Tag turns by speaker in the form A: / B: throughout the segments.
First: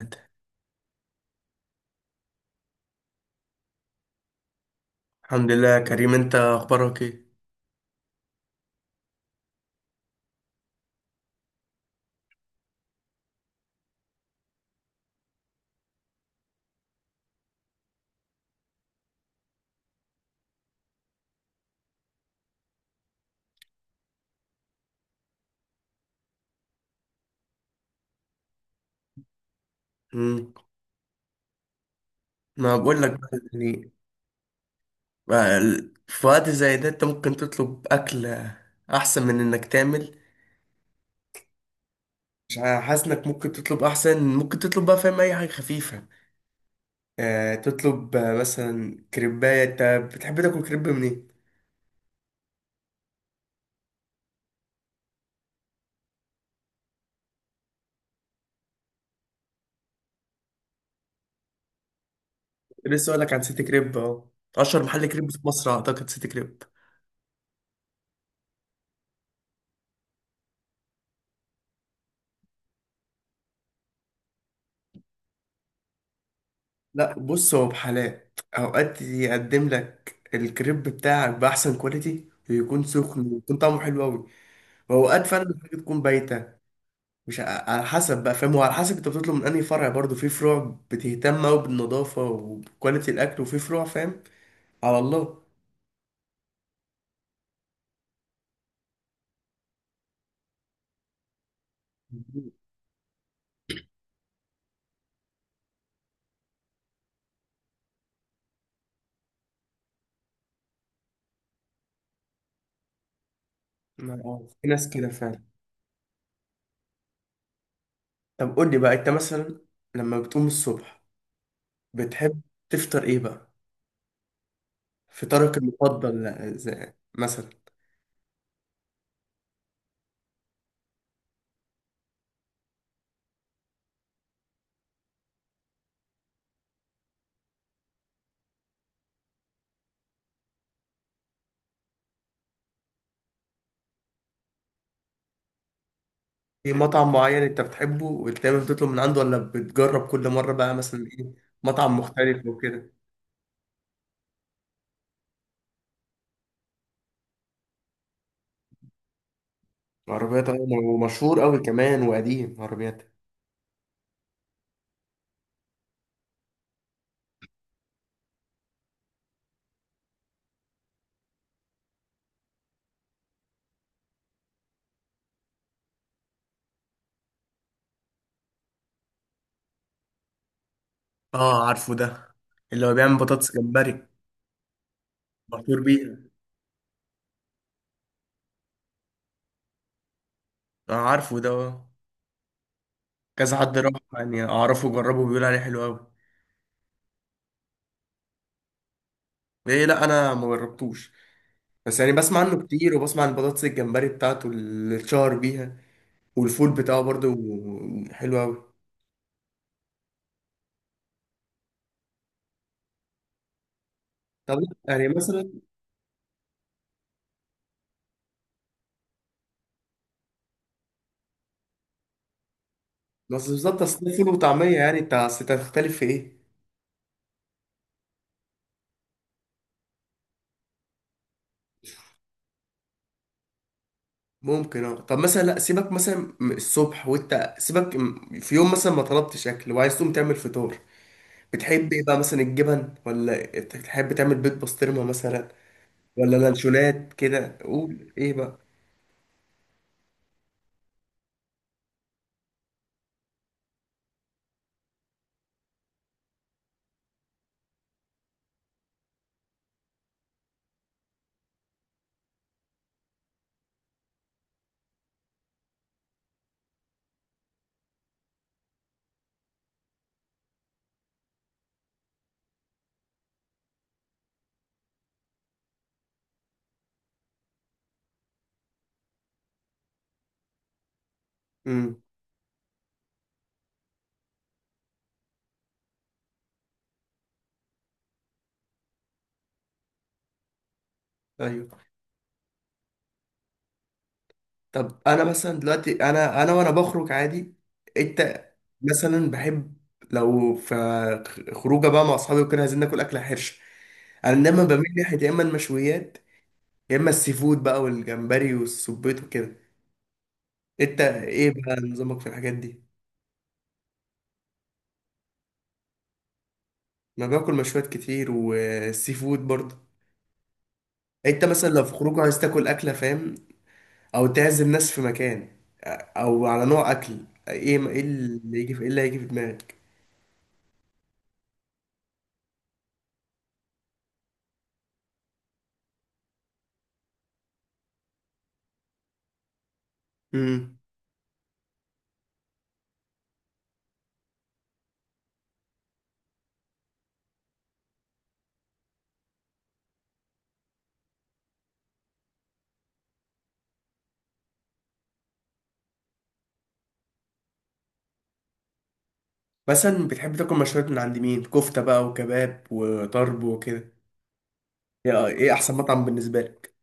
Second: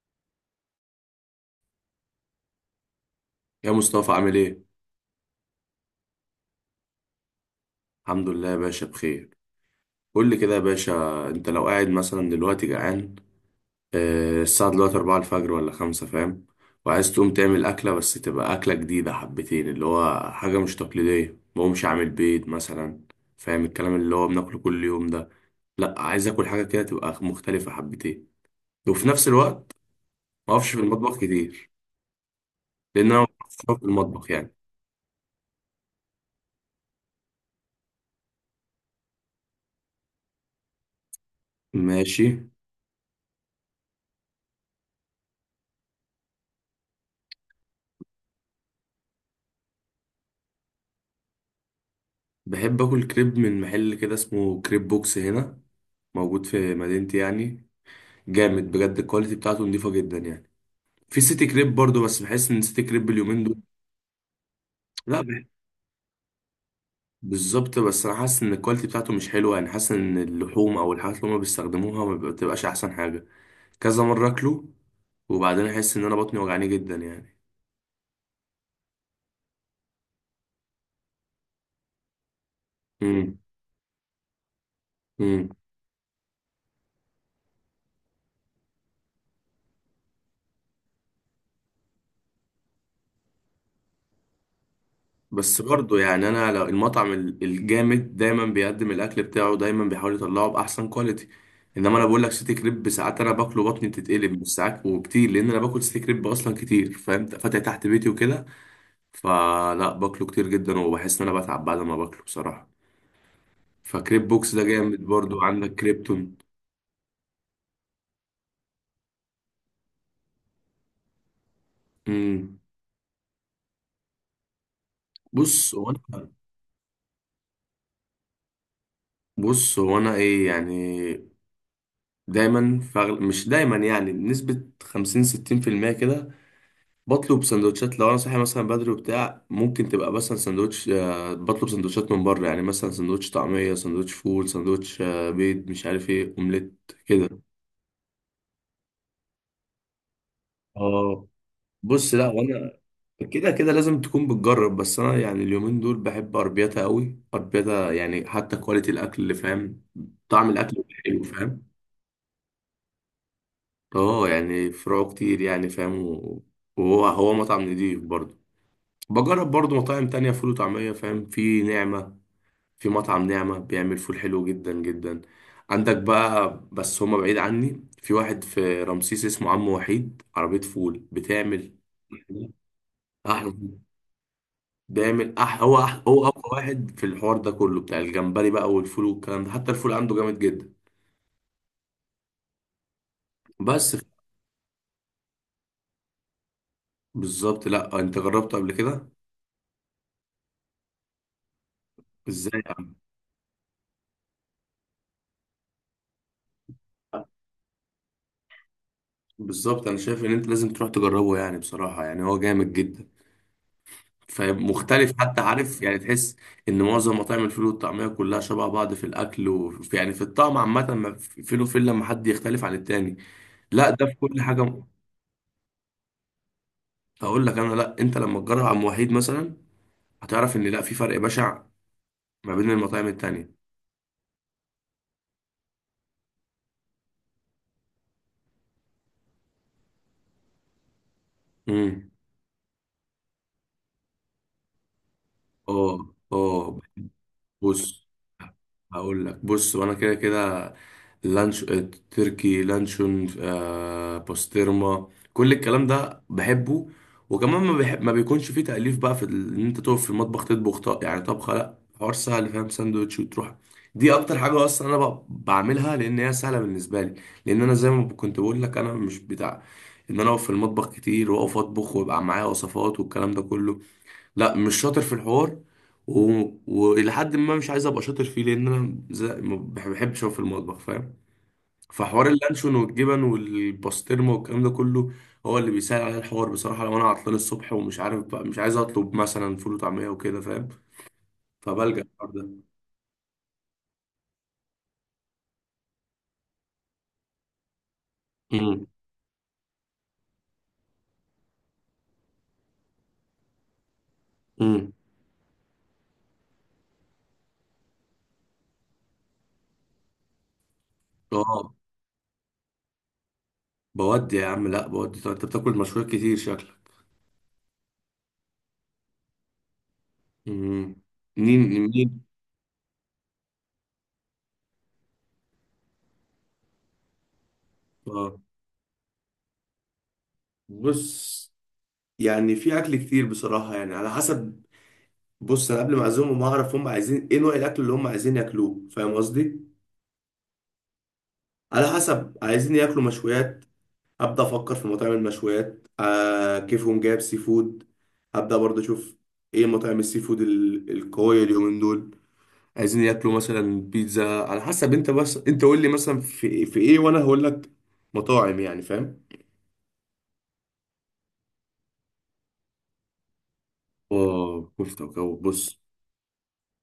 A: انت؟
B: يا مصطفى عامل ايه؟
A: الحمد لله يا كريم، انت اخبارك ايه؟
B: الحمد لله يا باشا بخير. قول لي كده يا باشا، انت لو قاعد مثلا دلوقتي جعان، آه، الساعة دلوقتي أربعة الفجر ولا خمسة، فاهم؟ وعايز تقوم تعمل أكلة بس تبقى أكلة جديدة حبتين، اللي هو حاجة مش تقليدية، مقومش عامل بيض مثلا، فاهم الكلام؟ اللي هو بناكله كل يوم ده. لأ، عايز آكل حاجة كده تبقى مختلفة حبتين، وفي نفس الوقت
A: مم.
B: مقفش في المطبخ كتير،
A: ما بقول لك
B: لأن أنا
A: بقى،
B: مقفش في
A: يعني
B: المطبخ يعني.
A: بقى في وقت زي ده انت ممكن تطلب اكل احسن من انك تعمل.
B: ماشي.
A: مش ع- حاسس انك ممكن تطلب، احسن ممكن تطلب بقى فاهم، اي حاجه خفيفه. آه تطلب، مثلا كريبايه انت بتحب تاكل كريب منين؟
B: بحب آكل كريب من محل كده اسمه كريب بوكس هنا، موجود في مدينتي يعني. جامد بجد، الكواليتي بتاعته نضيفة جدا يعني. في سيتي كريب برضو، بس بحس ان سيتي كريب
A: لسه اقول لك عن
B: اليومين دول،
A: سيتي كريب اهو. اشهر محل
B: لا
A: كريب في
B: بح-
A: مصر اعتقد سيتي كريب.
B: بالظبط، بس انا حاسس ان الكواليتي بتاعته مش حلوه يعني، حاسس ان اللحوم او الحاجات اللي هما بيستخدموها ما بتبقاش احسن حاجه. كذا مره اكله وبعدين احس ان انا بطني وجعاني جدا
A: لا
B: يعني.
A: بص، هو بحالات اوقات يقدم لك الكريب بتاعك باحسن كواليتي، ويكون سخن،
B: امم
A: ويكون طعمه حلو قوي، واوقات فعلا
B: إمم.
A: الحاجه تكون بايته. مش ع- على حسب بقى فاهم، وعلى حسب انت بتطلب من انهي فرع. برضو في فروع بتهتم قوي بالنظافه وبكواليتي الاكل، وفي فروع فاهم. على الله.
B: بس برضه يعني، انا لو المطعم الجامد، دايما بيقدم الاكل بتاعه، دايما بيحاول يطلعه باحسن كواليتي. انما انا بقول لك سيتي كريب ساعات انا باكله بطني بتتقلب، مش ساعات وكتير لان انا باكل سيتي كريب اصلا كتير، فاهم، فاتح تحت بيتي وكده. فلا، باكله كتير جدا وبحس ان انا بتعب بعد ما باكله بصراحه. فكريب بوكس ده
A: في ناس
B: جامد
A: كده فعلا.
B: برضه، عندك كريبتون.
A: طب قول لي بقى انت مثلا لما بتقوم الصبح بتحب
B: امم
A: تفطر ايه بقى؟ فطارك
B: بص هو
A: المفضل
B: انا
A: مثلا
B: بص هو انا ايه يعني، دايما فغل... مش دايما يعني، بنسبه 50 60% كده بطلب سندوتشات. لو انا صاحي مثلا بدري وبتاع، ممكن تبقى مثلا سندوتش، آه، بطلب سندوتشات من بره يعني، مثلا سندوتش طعميه، سندوتش فول، سندوتش، آه، بيض، مش عارف ايه،
A: في
B: اومليت
A: مطعم
B: كده.
A: معين انت بتحبه ودايما بتطلب من عنده، ولا بتجرب كل مره بقى مثلا
B: اه.
A: ايه، مطعم
B: بص، لا
A: مختلف
B: وانا
A: وكده؟
B: كده كده لازم تكون بتجرب، بس انا يعني اليومين دول بحب اربيتا قوي. اربيتا يعني حتى كواليتي الاكل اللي فاهم،
A: عربيات،
B: طعم
A: أيوة،
B: الاكل حلو
A: ومشهور قوي
B: فاهم.
A: كمان وقديم عربيات.
B: اه يعني فروعه كتير يعني فاهم، وهو هو مطعم نضيف برضه. بجرب برضه مطاعم تانية فول وطعمية فاهم، في نعمة، في مطعم نعمة بيعمل فول حلو جدا جدا. عندك بقى، بس هما بعيد عني، في واحد في رمسيس اسمه عم وحيد، عربية فول
A: اه
B: بتعمل
A: عارفه ده، اللي هو بيعمل
B: أحلى
A: بطاطس
B: فول.
A: جمبري.
B: بيعمل أح... هو
A: مشهور
B: أح...
A: بيه.
B: هو أقوى واحد في الحوار ده كله، بتاع الجمبري بقى والفول والكلام ده، حتى الفول عنده جامد جدا.
A: اه عارفه ده آه. كذا حد راح
B: بس ف-
A: يعني اعرفه وجربه، بيقول عليه حلو قوي.
B: بالظبط. لا أنت جربته قبل كده؟
A: ايه؟ لا انا ما جربتوش، بس يعني بسمع
B: إزاي يا
A: عنه
B: عم؟
A: كتير، وبسمع عن البطاطس الجمبري بتاعته اللي اتشهر بيها، والفول بتاعه برضه حلو قوي.
B: بالظبط، أنا شايف إن أنت لازم تروح تجربه يعني بصراحة، يعني هو جامد جدا،
A: طب يعني
B: فمختلف حتى،
A: مثلا،
B: عارف يعني، تحس ان معظم مطاعم الفول والطعميه كلها شبه بعض في الاكل وفي يعني في الطعم عامه، ما في- فين وفين لما حد يختلف عن التاني.
A: بس بالظبط
B: لا
A: اصل
B: ده في
A: ده فول
B: كل
A: وطعميه،
B: حاجه،
A: يعني انت اصل إنت هتختلف في ايه؟
B: اقول لك انا. لا انت لما تجرب عم وحيد مثلا هتعرف ان لا، في فرق بشع ما بين المطاعم التانيه.
A: ممكن اه. طب مثلا لا سيبك مثلا من الصبح، وانت سيبك في يوم مثلا ما طلبتش اكل وعايز تقوم تعمل فطار، بتحب ايه
B: امم
A: بقى؟ مثلا الجبن، ولا تحب تعمل بيض بسطرمه مثلا،
B: اه
A: ولا
B: اه
A: لانشونات كده،
B: بص،
A: قول ايه بقى؟
B: هقول لك. وانا كده كده لانش، آه، تركي، لانشون، آه، بوسترما، كل الكلام ده بحبه. وكمان ما، بحب ما بيكونش فيه تأليف بقى، ان انت تقف في المطبخ تطبخ طق يعني طبخه، لا حوار سهل فاهم، ساندوتش وتروح. دي اكتر حاجه اصلا انا بعملها لان هي سهله بالنسبه لي. لان انا زي ما كنت بقول لك، انا مش بتاع ان انا اقف في المطبخ كتير، واقف اطبخ ويبقى معايا وصفات والكلام ده كله. لا، مش شاطر في الحوار، و... والى حد ما مش عايز ابقى شاطر فيه، لان انا زي... ما بح- بحبش اقف في المطبخ فاهم.
A: امم.
B: فحوار اللانشون والجبن والباسترما والكلام ده كله هو اللي بيسهل عليا الحوار بصراحه، لو انا عطلان الصبح ومش عارف بقى، مش عايز اطلب مثلا فول وطعميه وكده فاهم،
A: ايوه.
B: فبلجأ الحوار ده.
A: طب انا مثلا دلوقتي انا وانا بخرج عادي، انت
B: امم
A: مثلا بحب لو في خروجه بقى مع اصحابي وكده عايزين ناكل اكله حرشه، انا دايما
B: امم
A: بميل ناحيه يا اما المشويات، يا اما السي فود بقى والجمبري والسبيط وكده. انت ايه
B: اه،
A: بقى نظامك في الحاجات دي؟
B: بودي يا عم، لا بودي. طب انت بتاكل مشويات كتير شكلك؟
A: انا باكل مشويات كتير والسي فود برضه.
B: امم.
A: انت
B: منين
A: مثلا لو في خروج
B: منين؟
A: عايز تاكل اكله فاهم، او تعزم ناس في مكان، او على نوع اكل ايه، ايه
B: اه،
A: اللي يجي في، ايه اللي هيجي في دماغك؟
B: بص يعني في اكل كتير بصراحه يعني، على حسب. بص، انا قبل ما اعزمهم اعرف هم عايزين ايه، نوع الاكل اللي هم عايزين ياكلوه فاهم قصدي.
A: امم.
B: على حسب، عايزين ياكلوا مشويات، ابدا افكر في مطاعم المشويات. آه، كيفهم جايب سي فود، ابدا برضه اشوف ايه مطاعم السي فود القويه اليومين دول. عايزين ياكلوا مثلا بيتزا، على حسب انت، بس انت قول لي مثلا في في ايه، وانا هقول لك مطاعم يعني فاهم.
A: مثلا بتحب تاكل مشويات من عند مين؟ كفته بقى وكباب وطرب وكده،
B: اه كفته
A: ايه
B: وكباب.
A: ايه احسن
B: بص
A: مطعم بالنسبه لك؟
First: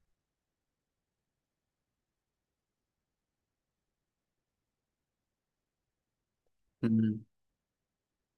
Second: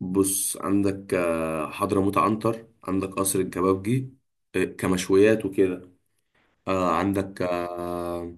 B: بص، عندك آه، حضرموت عنتر، عندك قصر الكبابجي، آه، كمشويات وكده. آه
A: امم.
B: عندك آه،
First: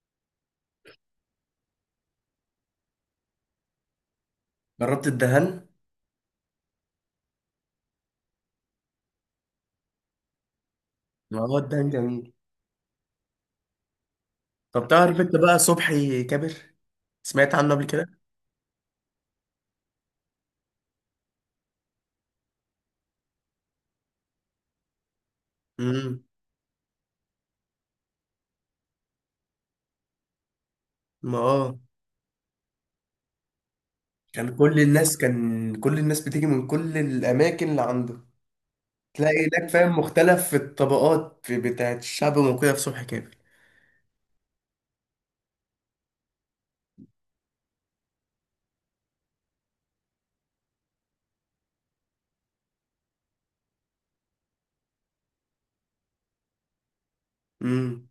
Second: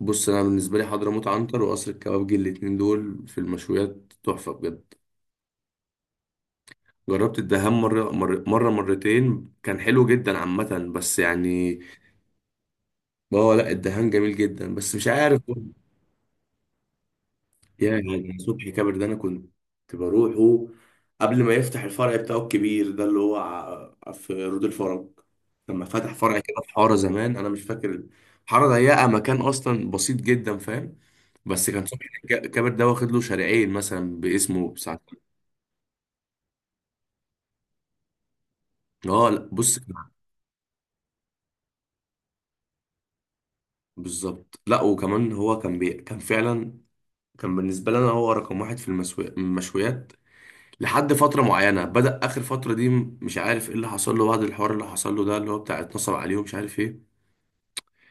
B: بص، انا بالنسبه لي حضرموت عنتر وقصر الكبابجي، الاتنين دول في المشويات تحفه بجد.
A: جربت الدهن؟
B: جربت الدهان مرة مرتين، كان حلو جدا عامه، بس
A: ما هو
B: يعني،
A: الدهن جميل.
B: هو لا، الدهان جميل جدا
A: طب
B: بس مش
A: تعرف انت
B: عارف.
A: بقى صبحي كابر؟ سمعت عنه قبل
B: يا
A: كده؟
B: يعني صبحي كابر ده، انا كنت بروحه قبل ما يفتح الفرع بتاعه الكبير ده اللي هو في رود الفرج. لما فتح
A: امم.
B: فرع كده في حاره زمان، انا مش فاكر، حاره ضيقه، مكان اصلا بسيط جدا فاهم.
A: ما
B: بس
A: اه،
B: كان صبحي الجابر ده واخد له شارعين مثلا
A: كان
B: باسمه
A: كل الناس،
B: بساعتين.
A: كان كل الناس بتيجي من كل الاماكن اللي عنده.
B: اه
A: تلاقي
B: لا
A: هناك
B: بص،
A: فاهم مختلف في الطبقات، في بتاعت الشعب وكده، في صبح كامل.
B: بالظبط. لا، وكمان هو كان بي... كان فعلا، كان بالنسبه لنا هو رقم واحد في المسو... المشويات لحد فتره معينه. بدأ اخر فتره دي، مش عارف ايه اللي حصل له بعد الحوار اللي حصل له ده، اللي هو بتاع اتنصب عليه ومش عارف ايه،
A: امم.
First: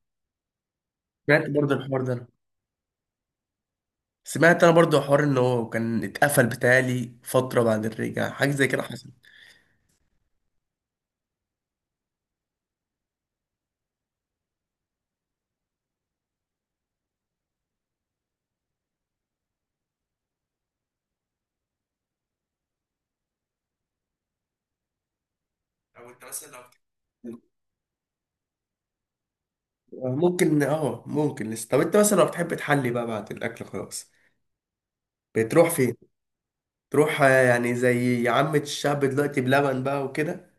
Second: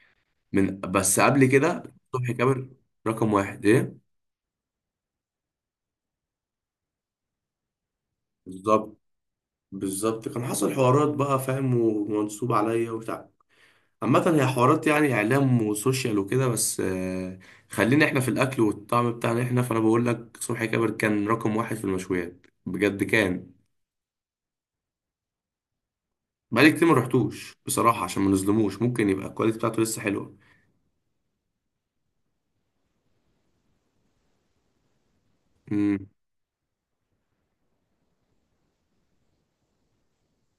B: من بس قبل
A: سمعت برضه
B: كده.
A: الحوار ده أنا.
B: صبحي جابر رقم واحد ايه.
A: سمعت انا برضه حوار ان هو كان اتقفل بتالي فتره، بعد الرجعه حاجه زي كده
B: بالظبط،
A: حصل.
B: بالظبط. كان حصل حوارات بقى فاهم، ومنصوب عليا وبتاع، عامة هي حوارات يعني إعلام وسوشيال وكده، بس آه، خلينا إحنا في الأكل والطعم بتاعنا إحنا. فأنا بقول لك صبحي كابر كان رقم واحد في المشويات بجد كان.
A: أو أنت مثلا لو
B: بقالي
A: بت-
B: كتير ما رحتوش بصراحة عشان ما نظلموش، ممكن يبقى الكواليتي بتاعته لسه
A: آه،
B: حلوة.
A: ممكن اه، ممكن لسه. طب انت مثلا لو بتحب تحلي بقى بعد الاكل خلاص، بتروح فين؟
B: امم.
A: تروح، آه، يعني زي عامة الشعب دلوقتي بلبن بقى وكده،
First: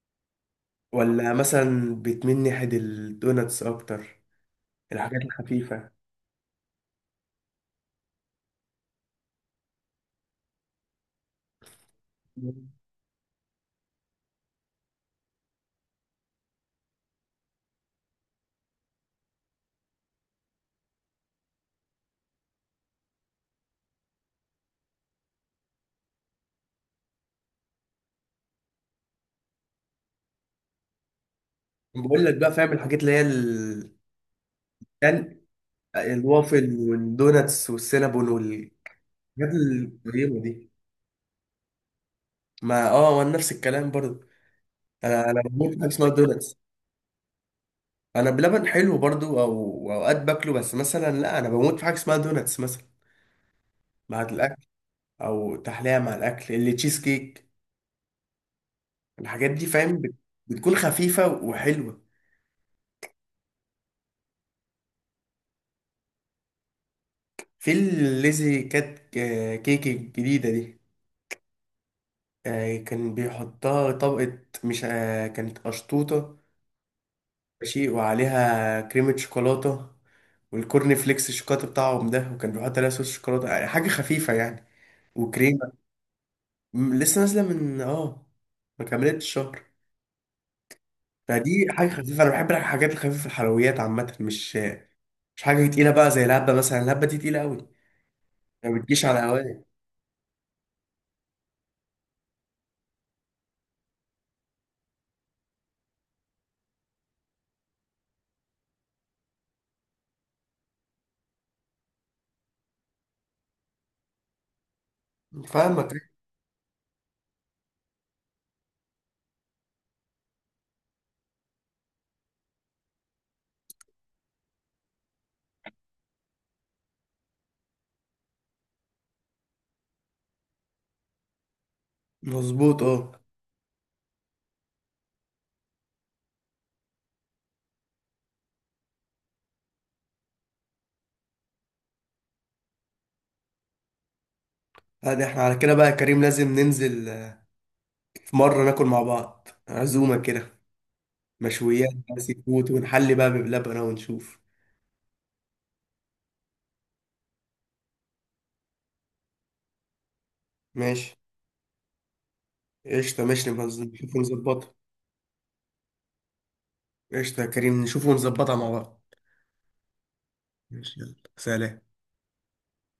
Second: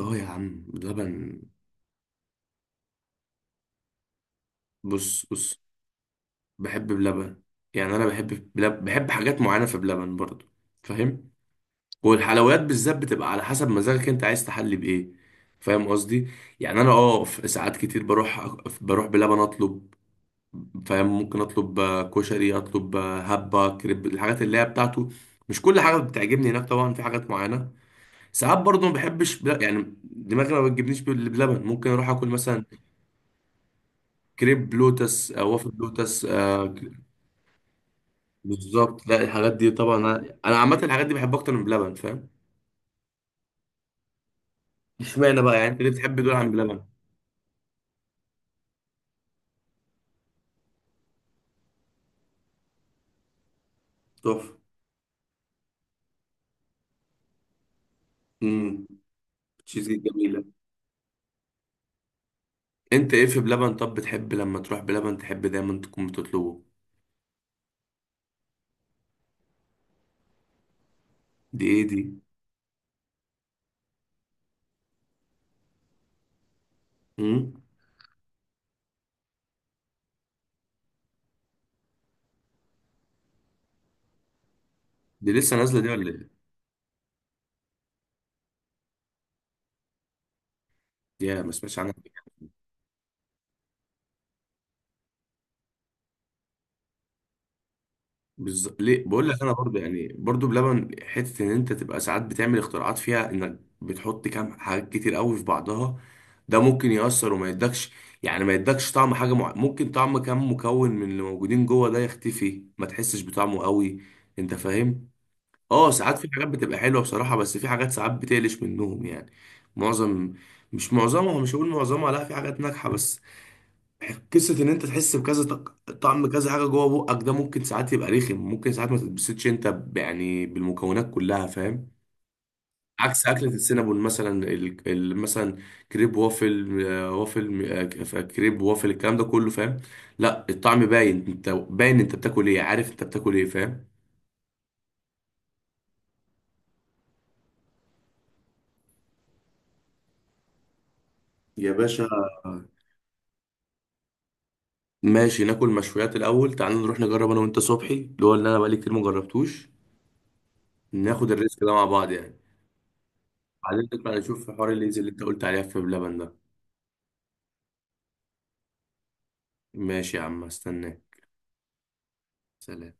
B: أه يا عم،
A: ولا
B: بلبن.
A: مثلا بتميل ناحية الدوناتس اكتر، الحاجات
B: بص بص،
A: الخفيفة؟
B: بحب بلبن. يعني أنا بحب بلب... بحب حاجات معينة في بلبن برضه فاهم. والحلويات بالذات بتبقى على حسب مزاجك أنت عايز تحلي بإيه، فاهم قصدي. يعني أنا أه، في ساعات كتير بروح، بروح بلبن أطلب، فاهم، ممكن اطلب آه، كشري، اطلب آه، هبه، كريب، الحاجات اللي هي بتاعته. مش كل حاجه بتعجبني هناك طبعا، في حاجات معينه ساعات برضه ما بحبش بل... يعني دماغي ما بتجيبنيش بلبن، ممكن اروح
A: بقول
B: اكل
A: لك بقى
B: مثلا
A: فاهم الحاجات اللي هي
B: كريب لوتس،
A: يعني
B: آه، وافل لوتس، آه،
A: الوافل والدوناتس والسينابون والحاجات
B: بالظبط. لا الحاجات دي طبعا انا،
A: الطيبة
B: أنا
A: دي.
B: عامه الحاجات دي بحبها اكتر من بلبن فاهم.
A: ما اه، وانا نفس الكلام برضو. انا
B: اشمعنى بقى يعني،
A: بموت في
B: انت
A: حاجة
B: ليه
A: اسمها
B: بتحب دول عن
A: دوناتس.
B: بلبن؟
A: انا بلبن حلو برضو، او اوقات باكله، بس مثلا لا انا بموت في حاجة اسمها دوناتس مثلا مع
B: تحفه.
A: الاكل، او تحلية مع الاكل اللي تشيز كيك،
B: امم.
A: الحاجات دي
B: تشيز
A: فاهم
B: كيك جميله.
A: بتكون خفيفة وحلوة.
B: انت ايه في بلبن؟ طب بتحب لما تروح بلبن تحب دايما تكون بتطلبه؟
A: في الليزي كات، كيك الجديدة دي،
B: دي ايه؟
A: كان بيحطها طبقة مش، كانت قشطوطة
B: دي
A: ماشي، وعليها كريمة شوكولاتة والكورن فليكس الشوكولاتة بتاعهم ده، وكان بيحط عليها صوص شوكولاتة، يعني حاجة خفيفة يعني
B: دي لسه
A: وكريمة.
B: نازله، دي ولا ايه؟
A: لسه نازلة من اه، ما كملتش شهر.
B: يا ما
A: فدي
B: سمعتش
A: حاجة
B: عنها.
A: خفيفة. أنا بحب الحاجات الخفيفة، الحلويات عامة مش، مش حاجة تقيلة بقى زي الهبة مثلا، الهبة دي تقيلة أوي، ما
B: بز...
A: بتجيش
B: ليه
A: على
B: بقول لك، انا
A: هواية.
B: برضو يعني برضو بلبن حته ان انت تبقى ساعات بتعمل اختراعات فيها، انك بتحط كام حاجات كتير قوي في بعضها، ده ممكن يأثر وما يدكش، يعني ما يدكش طعم حاجه مع... ممكن طعم كام مكون من اللي موجودين جوه ده يختفي، ما تحسش بطعمه قوي، انت فاهم. اه
A: فاهمك.
B: ساعات في حاجات بتبقى حلوه بصراحه، بس في حاجات ساعات بتقلش منهم يعني. معظم، مش معظمها، مش هقول معظمها، لا في حاجات ناجحه، بس قصة إن أنت تحس بكذا طعم كذا حاجة جوه بقك، ده ممكن ساعات يبقى رخم، ممكن ساعات ما تتبسطش أنت يعني بالمكونات كلها فاهم.
A: مظبوط اه.
B: عكس أكلة السينابون مثلا، مثلا كريب وافل، آه، وافل، آه، كريب وافل، الكلام ده كله فاهم، لا الطعم باين، أنت باين أنت بتاكل إيه، عارف أنت بتاكل إيه فاهم.
A: هذا احنا على كده بقى يا كريم، لازم ننزل، آه، في مرة ناكل مع بعض عزومة كده،
B: يا
A: مشويات
B: باشا
A: بقى، سي فود، ونحلي بقى بلبن ونشوف.
B: ماشي، ناكل مشويات الأول، تعال نروح نجرب أنا وأنت صبحي، اللي هو اللي أنا بقالي كتير ما جربتوش،
A: ماشي.
B: ناخد الريسك ده مع بعض يعني.
A: قشطة ماشي، نبقى
B: بعدين
A: نشوف
B: نطلع نشوف في حوار
A: ونظبطها.
B: الليز اللي أنت قلت عليها في بلبن ده.
A: قشطة يا كريم، نشوف ونظبطها مع بعض.
B: ماشي يا عم، استناه.
A: ماشي، يلا سلام.
B: سلام.